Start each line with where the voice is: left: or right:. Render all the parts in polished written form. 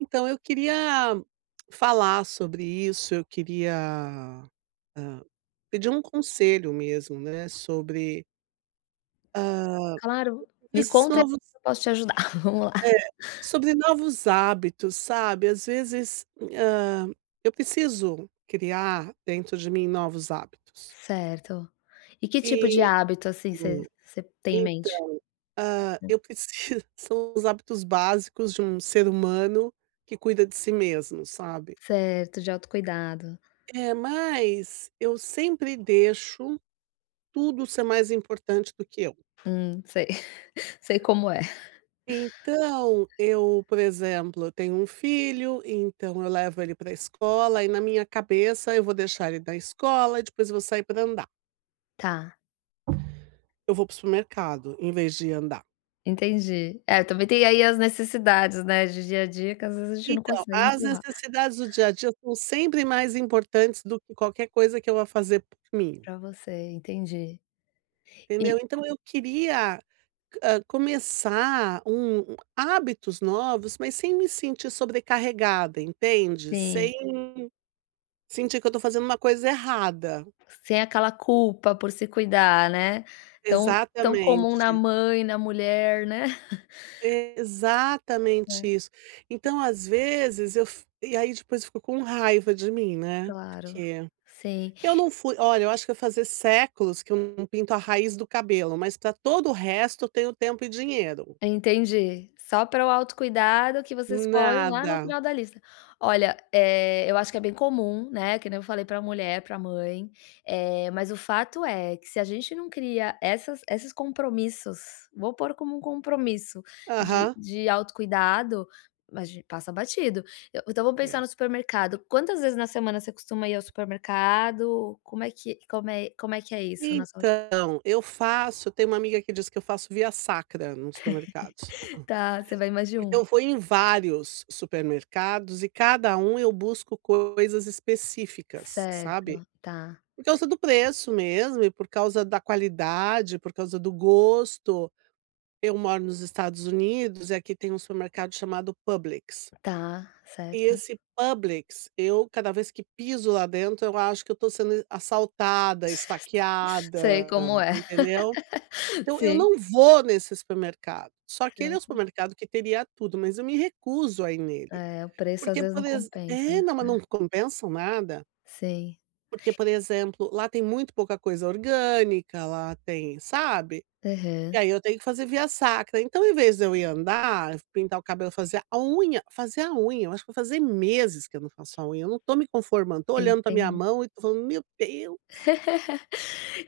right: Então, eu queria falar sobre isso, eu queria, hã, pedir um conselho mesmo, né, sobre, hã,
left: Claro, me
right: esses
left: conta e
right: novos
left: eu posso te ajudar. Vamos lá.
right: é, sobre novos hábitos, sabe. Às vezes, hã, eu preciso criar dentro de mim novos hábitos.
left: Certo. E que tipo de
right: E
left: hábito, assim, você
right: hum,
left: você tem em mente?
right: então, eu preciso são os hábitos básicos de um ser humano que cuida de si mesmo, sabe.
left: Certo, de autocuidado.
right: É, mas eu sempre deixo tudo ser mais importante do que eu.
left: Sei. Sei como é.
right: Então, eu, por exemplo, eu tenho um filho, então eu levo ele para a escola e na minha cabeça eu vou deixar ele na escola e depois eu vou sair para andar.
left: Tá,
right: Eu vou para o supermercado em vez de andar.
left: entendi. É, também tem aí as necessidades, né, de dia a dia que às vezes a gente não
right: Então,
left: consegue
right: as
left: empurrar
right: necessidades do dia a dia são sempre mais importantes do que qualquer coisa que eu vá fazer por mim,
left: pra você, entendi. E
right: entendeu? Então eu queria começar hábitos novos, mas sem me sentir sobrecarregada, entende?
left: sim,
right: Sem sentir que eu estou fazendo uma coisa errada.
left: sem aquela culpa por se cuidar, né, tão comum na
right: Exatamente.
left: mãe, na mulher, né.
right: Exatamente
left: É,
right: isso. Então, às vezes, eu f e aí depois eu fico com raiva de mim, né,
left: claro.
right: porque
left: Sim.
right: eu não fui olha, eu acho que vai fazer séculos que eu não pinto a raiz do cabelo, mas para todo o resto eu tenho tempo e dinheiro.
left: Entendi. Só para o autocuidado que vocês escolhem lá
right: Nada.
left: no final da lista. Olha, eu acho que é bem comum, né, que nem eu falei para mulher, para mãe, mas o fato é que se a gente não cria essas esses compromissos, vou pôr como um compromisso de
right: Aham.
left: de autocuidado, a gente passa batido. Eu então vamos pensar
right: É.
left: no supermercado, quantas vezes na semana você costuma ir ao supermercado? Como é que é isso na saúde?
right: Então, eu faço eu tenho uma amiga que diz que eu faço via sacra nos supermercados,
left: Tá, você vai mais de
right: porque
left: um.
right: eu vou em vários supermercados e cada um eu busco coisas específicas, sabe.
left: Certo, tá.
right: Por causa do preço mesmo e por causa da qualidade, por causa do gosto. Eu moro nos Estados Unidos e aqui tem um supermercado chamado Publix.
left: Tá,
right: E
left: certo.
right: esse Publix, eu cada vez que piso lá dentro, eu acho que eu estou sendo assaltada,
left: Sei
right: esfaqueada,
left: como é.
right: entendeu? Então eu
left: Sim,
right: não vou nesse supermercado, só que ele é um
left: certo.
right: supermercado que teria tudo, mas eu me recuso a ir nele.
left: É, o preço às
right: Porque,
left: vezes não
right: por exemplo,
left: compensa,
right: é,
left: né.
right: não, mas não compensam nada,
left: Sim.
right: porque, por exemplo, lá tem muito pouca coisa orgânica, lá tem sabe? E
left: Aham,
right: aí eu tenho que fazer via sacra, então em vez de eu ir andar, pintar o cabelo, fazer a unha, eu acho que vai fazer meses que eu não faço a unha, eu não tô me conformando, tô olhando pra minha
left: entendi.
right: mão e tô falando: "Meu Deus".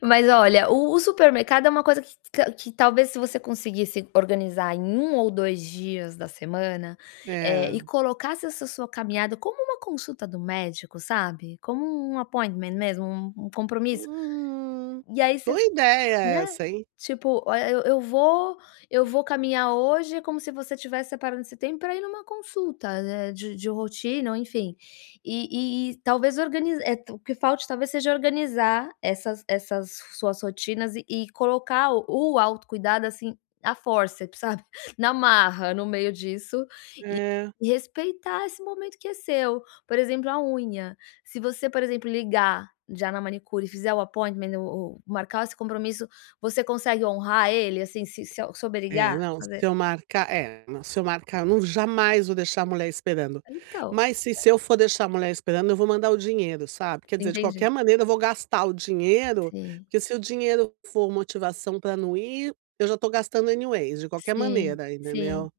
left: Mas olha, o supermercado é uma coisa que talvez se você conseguisse organizar em um ou 2 dias da semana,
right: É.
left: e colocasse essa sua caminhada como uma consulta do médico, sabe, como um appointment mesmo, um compromisso,
right: Hum,
left: e aí você.
right: boa ideia
left: Né,
right: essa, hein.
left: tipo, olha, eu vou caminhar hoje como se você tivesse separando esse tempo para ir numa consulta, né, de rotina ou enfim. E talvez organizar o que falte talvez seja organizar essas suas rotinas e colocar o autocuidado, assim, a força sabe, na marra no meio disso
right: É.
left: e respeitar esse momento que é seu. Por exemplo, a unha. Se você, por exemplo, ligar já na manicure e fizer o appointment, o marcar esse compromisso, você consegue honrar ele, assim, se souber
right: É,
left: ligar?
right: não,
left: Fazer
right: se eu marcar, eu não jamais vou deixar a mulher esperando.
left: então,
right: Mas se eu for deixar a mulher esperando, eu vou mandar o dinheiro, sabe. Quer dizer, de
left: entende?
right: qualquer maneira eu vou gastar o dinheiro,
left: Sim.
right: porque se o dinheiro for motivação para não ir, eu já tô gastando anyways, de qualquer
left: Sim,
right: maneira,
left: sim.
right: entendeu.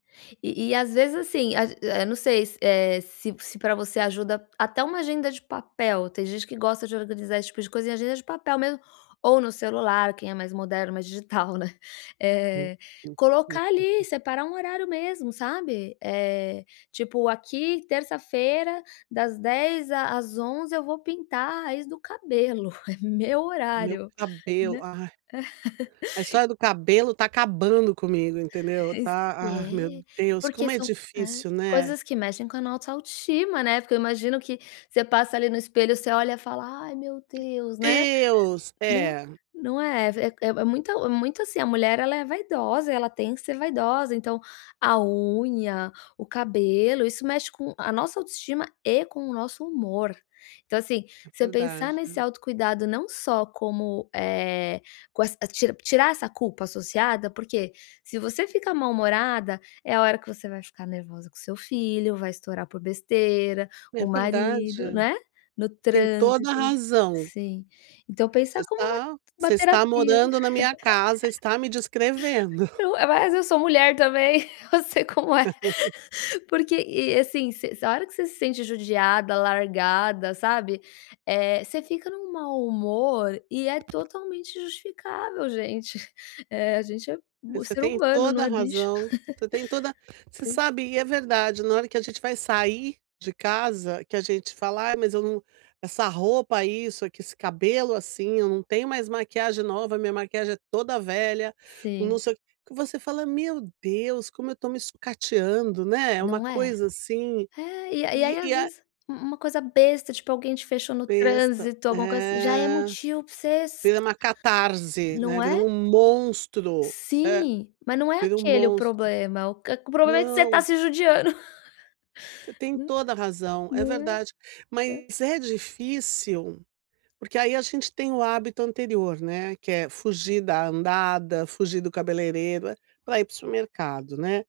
left: E às vezes, assim, não sei se, se pra você ajuda até uma agenda de papel, tem gente que gosta de organizar esse tipo de coisa em agenda de papel mesmo, ou no celular, quem é mais moderno, mais digital, né.
right: Hum,
left: Eh,
right: hum, hum.
left: Colocar ali, separar um horário mesmo, sabe. Tipo, aqui terça-feira das 10h às 11h eu vou pintar a raiz do cabelo, é meu
right: Meu
left: horário,
right: cabelo,
left: né.
right: ai, a história do cabelo tá acabando comigo, entendeu.
left: Mas
right: Tá ah, meu
left: é,
right: Deus,
left: porque
right: como é
left: são é,
right: difícil, né.
left: coisas que mexem com a nossa autoestima, né, porque eu imagino que você passa ali no espelho, você olha e fala: "Ai meu Deus", né.
right: Deus!
left: Não,
right: É,
left: não é, muito assim, a mulher ela é vaidosa, ela tem que ser vaidosa, então a unha, o cabelo, isso mexe com a nossa autoestima e com o nosso humor. Então assim,
right: é
left: você pensar
right: verdade, né.
left: nesse autocuidado não só como, com essa tirar essa culpa associada, porque se você fica mal-humorada, é a hora que você vai ficar nervosa com seu filho, vai estourar por besteira, com
right: É
left: o marido,
right: verdade.
left: né, no
right: Tem toda a
left: trânsito.
right: razão.
left: Sim. Então pensar como uma uma
right: Você está
left: terapia.
right: morando na minha casa, está me descrevendo.
left: Mas eu sou mulher também, eu sei como é. Porque e assim, você a hora que você se sente judiada, largada, sabe, você fica num mau humor e é totalmente justificável, gente. A gente é bu
right: Você
left: ser
right: tem
left: humano, não
right: toda a
left: é bicho.
right: razão, você tem toda você
left: Sim.
right: sabe, e é verdade, na hora que a gente vai sair de casa, que a gente fala: "Ai, mas eu não essa roupa isso, aqui, esse cabelo assim, eu não tenho mais maquiagem nova, minha maquiagem é toda velha", o não
left: Sim.
right: sei o quê, que você fala: "Meu Deus, como eu estou me sucateando", né, é uma
left: Não é?
right: coisa assim,
left: É, e aí
right: e
left: às
right: a
left: vezes u uma coisa besta, tipo, alguém te fechou no
right: besta.
left: trânsito, alguma coisa assim, já é
right: É.
left: motivo pra você s
right: Vira uma catarse, né,
left: não
right: vira
left: é?
right: um monstro. É,
left: Sim, mas não é
right: vira um
left: aquele o
right: monstro.
left: problema, o problema é que você tá
right: Não,
left: se judiando,
right: você tem
left: né,
right: toda a razão, é
left: não é.
right: verdade. Mas é difícil, porque aí a gente tem o hábito anterior, né, que é fugir da andada, fugir do cabeleireiro, para ir para o supermercado, né.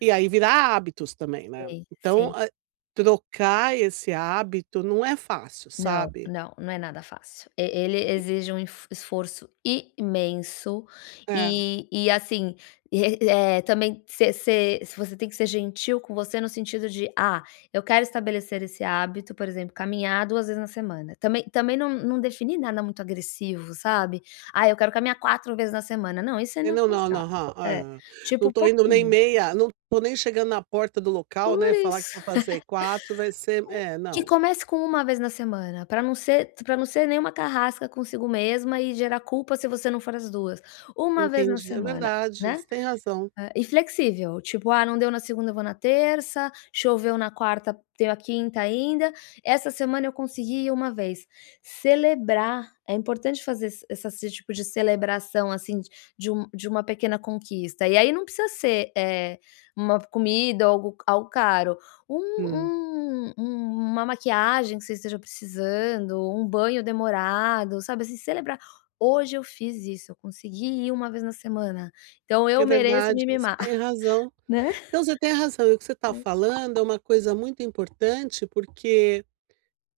right: E aí virar hábitos também, né.
left: Sim,
right: Então,
left: sim.
right: trocar esse hábito não é fácil,
left: Não,
right: sabe.
left: não, não é nada fácil. E ele exige um enf esforço imenso
right: É.
left: e assim, também se ser você tem que ser gentil com você no sentido de: "Ah, eu quero estabelecer esse hábito", por exemplo, caminhar 2 vezes na semana. Também não definir nada muito agressivo, sabe? "Ah, eu quero caminhar 4 vezes na semana", não, isso é
right: É, não, não, não,
left: inalcançável.
right: aham,
left: É,
right: aham. Não
left: tipo
right: tô indo nem
left: pouquinho.
right: meia, não tô nem chegando na porta do local,
left: Por
right: né, falar que
left: isso.
right: vou fazer 4, vai ser é,
left: Que
right: não,
left: comece com uma vez na semana, para não ser nenhuma carrasca consigo mesma e gerar culpa se você não for as duas. Uma vez na
right: entendi. É
left: semana,
right: verdade,
left: né.
right: você tem razão.
left: É, e flexível, tipo: "Ah, não deu na segunda, eu vou na terça, choveu na quarta, tenho a quinta ainda, essa semana eu consegui ir uma vez". Celebrar, é importante fazer esse tipo de celebração, assim, de uma pequena conquista. E aí não precisa ser, uma comida ou algo caro, um
right: Hum,
left: uma maquiagem que você esteja precisando, um banho demorado, sabe, assim, celebrar: "Hoje eu fiz isso, eu consegui ir uma vez na semana". Então eu
right: é
left: mereço
right: verdade,
left: me
right: você
left: mimar,
right: tem razão.
left: né.
right: Não, você tem razão, e o que você está falando é uma coisa muito importante, porque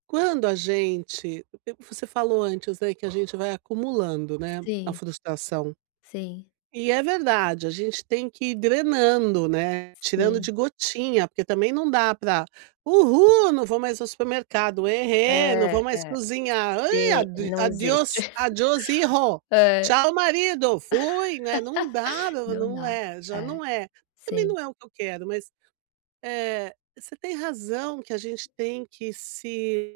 right: quando a gente você falou antes, né, que a gente vai acumulando, né, a
left: Sim,
right: frustração.
left: sim,
right: E é verdade, a gente tem que ir drenando, né, tirando
left: sim.
right: de gotinha, porque também não dá pra: "Uhul, não vou mais ao supermercado. Ehê, não
left: É,
right: vou mais
left: é,
right: cozinhar. Ai,
left: sim, não existe.
right: adiós adiós, hijo.
left: É.
right: Tchau, marido. Fui", né, não dá,
left: Não dá.
right: já
left: É,
right: não é. Também
left: sim,
right: não é o que eu quero, mas, eh, você tem razão que a gente tem que se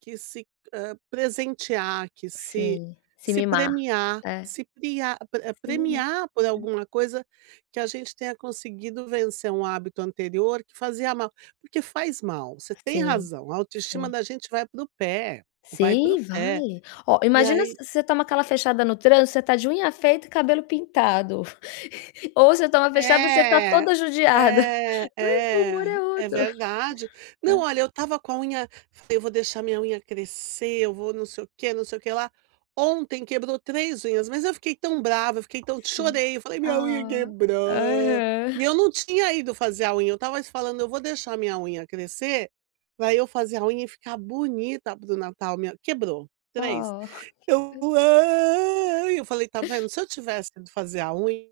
right: que se, presentear, que se
left: sim. Se
right: se
left: mimar.
right: premiar,
left: É,
right: se priar pre
left: se mimar.
right: premiar por alguma coisa que a gente tenha conseguido vencer um hábito anterior que fazia mal, porque faz mal, você tem
left: Sim,
right: razão, a autoestima
left: sim.
right: da gente vai para o pé, vai para
left: Sim,
right: o pé.
left: vale. Ó,
right: E
left: imagina
right: aí
left: se você toma aquela fechada no trânsito, você tá de unha feita e cabelo pintado. Ou você toma fechada, você tá
right: É,
left: toda judiada.
right: é,
left: Mas o humor
right: é,
left: é
right: é
left: outro.
right: verdade.
left: É,
right: Não, olha, eu estava com a unha falei: "Eu vou deixar minha unha crescer, eu vou não sei o que, não sei o que lá". Ontem quebrou 3 unhas, mas eu fiquei tão brava, eu fiquei tão
left: sim.
right: chorei, eu falei: "Minha unha
left: Ah,
right: quebrou".
left: aham.
right: E eu não tinha ido fazer a unha, eu tava falando: "Eu vou deixar minha unha crescer, pra eu fazer a unha e ficar bonita pro Natal", minha quebrou, três.
left: Oh.
right: Eu: "Ai", eu falei: "Tá vendo, se eu tivesse ido fazer a unha"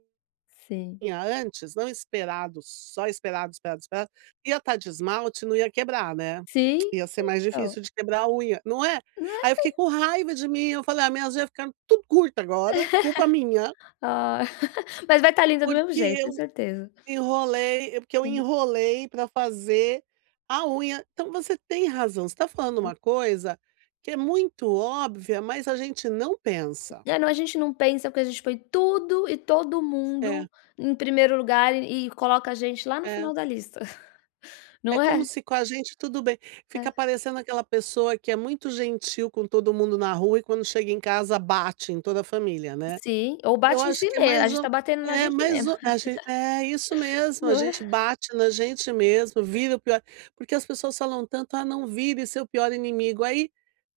left: Sim.
right: Tinha antes, não esperado, só esperado, esperado, esperado, ia estar de esmalte, não ia quebrar, né.
left: Sim,
right: Ia ser mais
left: então,
right: difícil de quebrar a unha, não é?
left: né.
right: Aí eu fiquei com raiva de mim, eu falei: "Ah, minhas unhas ficaram tudo curta agora, culpa minha,
left: Ah, mas vai estar linda do mesmo
right: porque
left: jeito, tenho certeza.
right: porque eu
left: Sim,
right: enrolei para fazer a unha". Então você tem razão, você tá falando
left: sim.
right: uma coisa que é muito óbvia, mas a gente não pensa.
left: É, não, a gente não pensa porque a gente põe tudo e todo
right: É,
left: mundo em primeiro lugar e coloca a gente lá no
right: é.
left: final da lista,
right: É
left: não
right: como
left: é?
right: se com a gente tudo bem.
left: É.
right: Fica parecendo aquela pessoa que é muito gentil com todo mundo na rua e quando chega em casa bate em toda a família, né.
left: Sim, ou
right: Eu
left: bate em
right: acho
left: si
right: que
left: mesmo, a gente está batendo na
right: é
left: gente
right: mais
left: mesmo,
right: ou a gen é isso mesmo, a
left: não é?
right: gente bate na gente mesmo, vira o pior porque as pessoas falam tanto: "Ah, não vire seu pior inimigo". Aí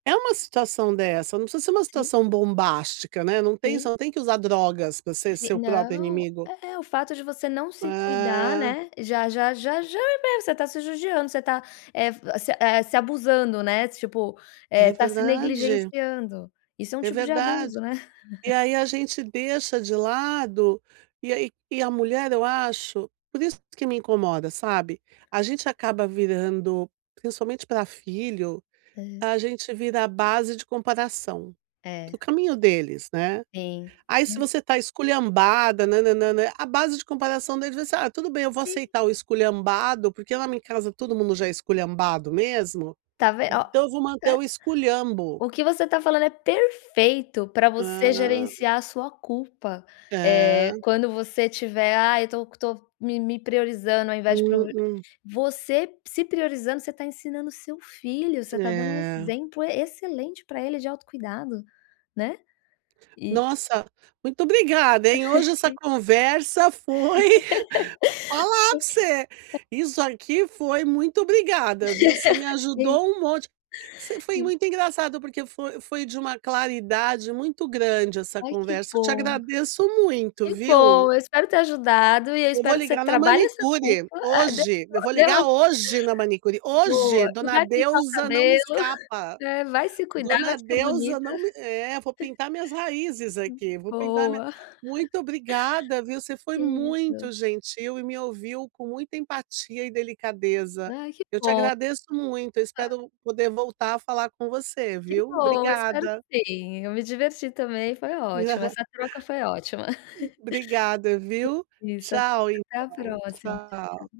right: é uma situação dessa, não precisa ser uma
left: Sim,
right: situação bombástica, né, não tem você
left: sim.
right: não tem que usar drogas para ser
left: Se
right: seu próprio
left: não,
right: inimigo.
left: é o fato de você não se cuidar,
right: Ah,
left: né, já é você tá se judiando, você tá, eh, se abusando, né, tipo,
right: é
left: tá se
right: verdade,
left: negligenciando. Isso é um
right: é
left: tipo de
right: verdade.
left: abuso, né.
right: E aí a gente deixa de lado, e aí e a mulher eu acho por isso que me incomoda, sabe, a gente acaba virando, principalmente para filho,
left: É,
right: a gente vira a base de comparação, do
left: é,
right: caminho deles, né.
left: sim,
right: Aí se
left: sim,
right: você tá esculhambada, nã nã nã a base de comparação deles vai ser: "Ah, tudo bem, eu vou
left: sim,
right: aceitar o esculhambado, porque lá em casa todo mundo já é esculhambado mesmo,
left: tá vendo?
right: então eu vou manter o esculhambo".
left: O que você está falando é perfeito para você
right: Ah,
left: gerenciar a sua culpa,
right: é.
left: quando você tiver: "Ah, eu tô me priorizando ao invés de provi"
right: Uhum,
left: você se priorizando, você está ensinando seu filho, você está dando um
right: é.
left: exemplo excelente para ele de autocuidado, né. E
right: Nossa, muito obrigada, hein. Hoje essa
left: e-
right: conversa foi falar pra você. Isso aqui foi muito obrigada, viu. Você me
left: e-
right: ajudou um monte. Você foi
left: e-
right: muito engraçado, porque foi de uma claridade muito grande essa
left: Ai,
right: conversa. Eu te agradeço muito,
left: que
right: viu.
left: bom, eu espero ter ajudado e eu
right: Eu vou
left: espero que você
right: ligar na
left: trabalhe essa culpa.
right: manicure,
left: Ah, deu
right: hoje. Eu vou
left: deu uma
right: ligar hoje na manicure.
left: boa,
right: Hoje,
left: e
right: dona
left: vai pintar o
right: Deusa não me
left: cabelo,
right: escapa.
left: vai se cuidar, vai
right: Dona
left: ficar
right: Deusa
left: bonito.
right: não me é, vou pintar minhas raízes aqui, vou pintar minha
left: Boa.
right: muito obrigada, viu, você foi
left: Que
right: muito
left: isso.
right: gentil e me ouviu com muita empatia e delicadeza.
left: Ai,
right: Eu te agradeço muito, eu espero poder voltar a falar com você,
left: que
right: viu.
left: bom, espero
right: Obrigada.
left: que sim. Eu me diverti também, foi ótimo, essa troca foi ótima.
right: Obrigada, viu.
left: Isso,
right: Tchau
left: até a
right: então,
left: próxima. Tchau, tchau.
right: tchau.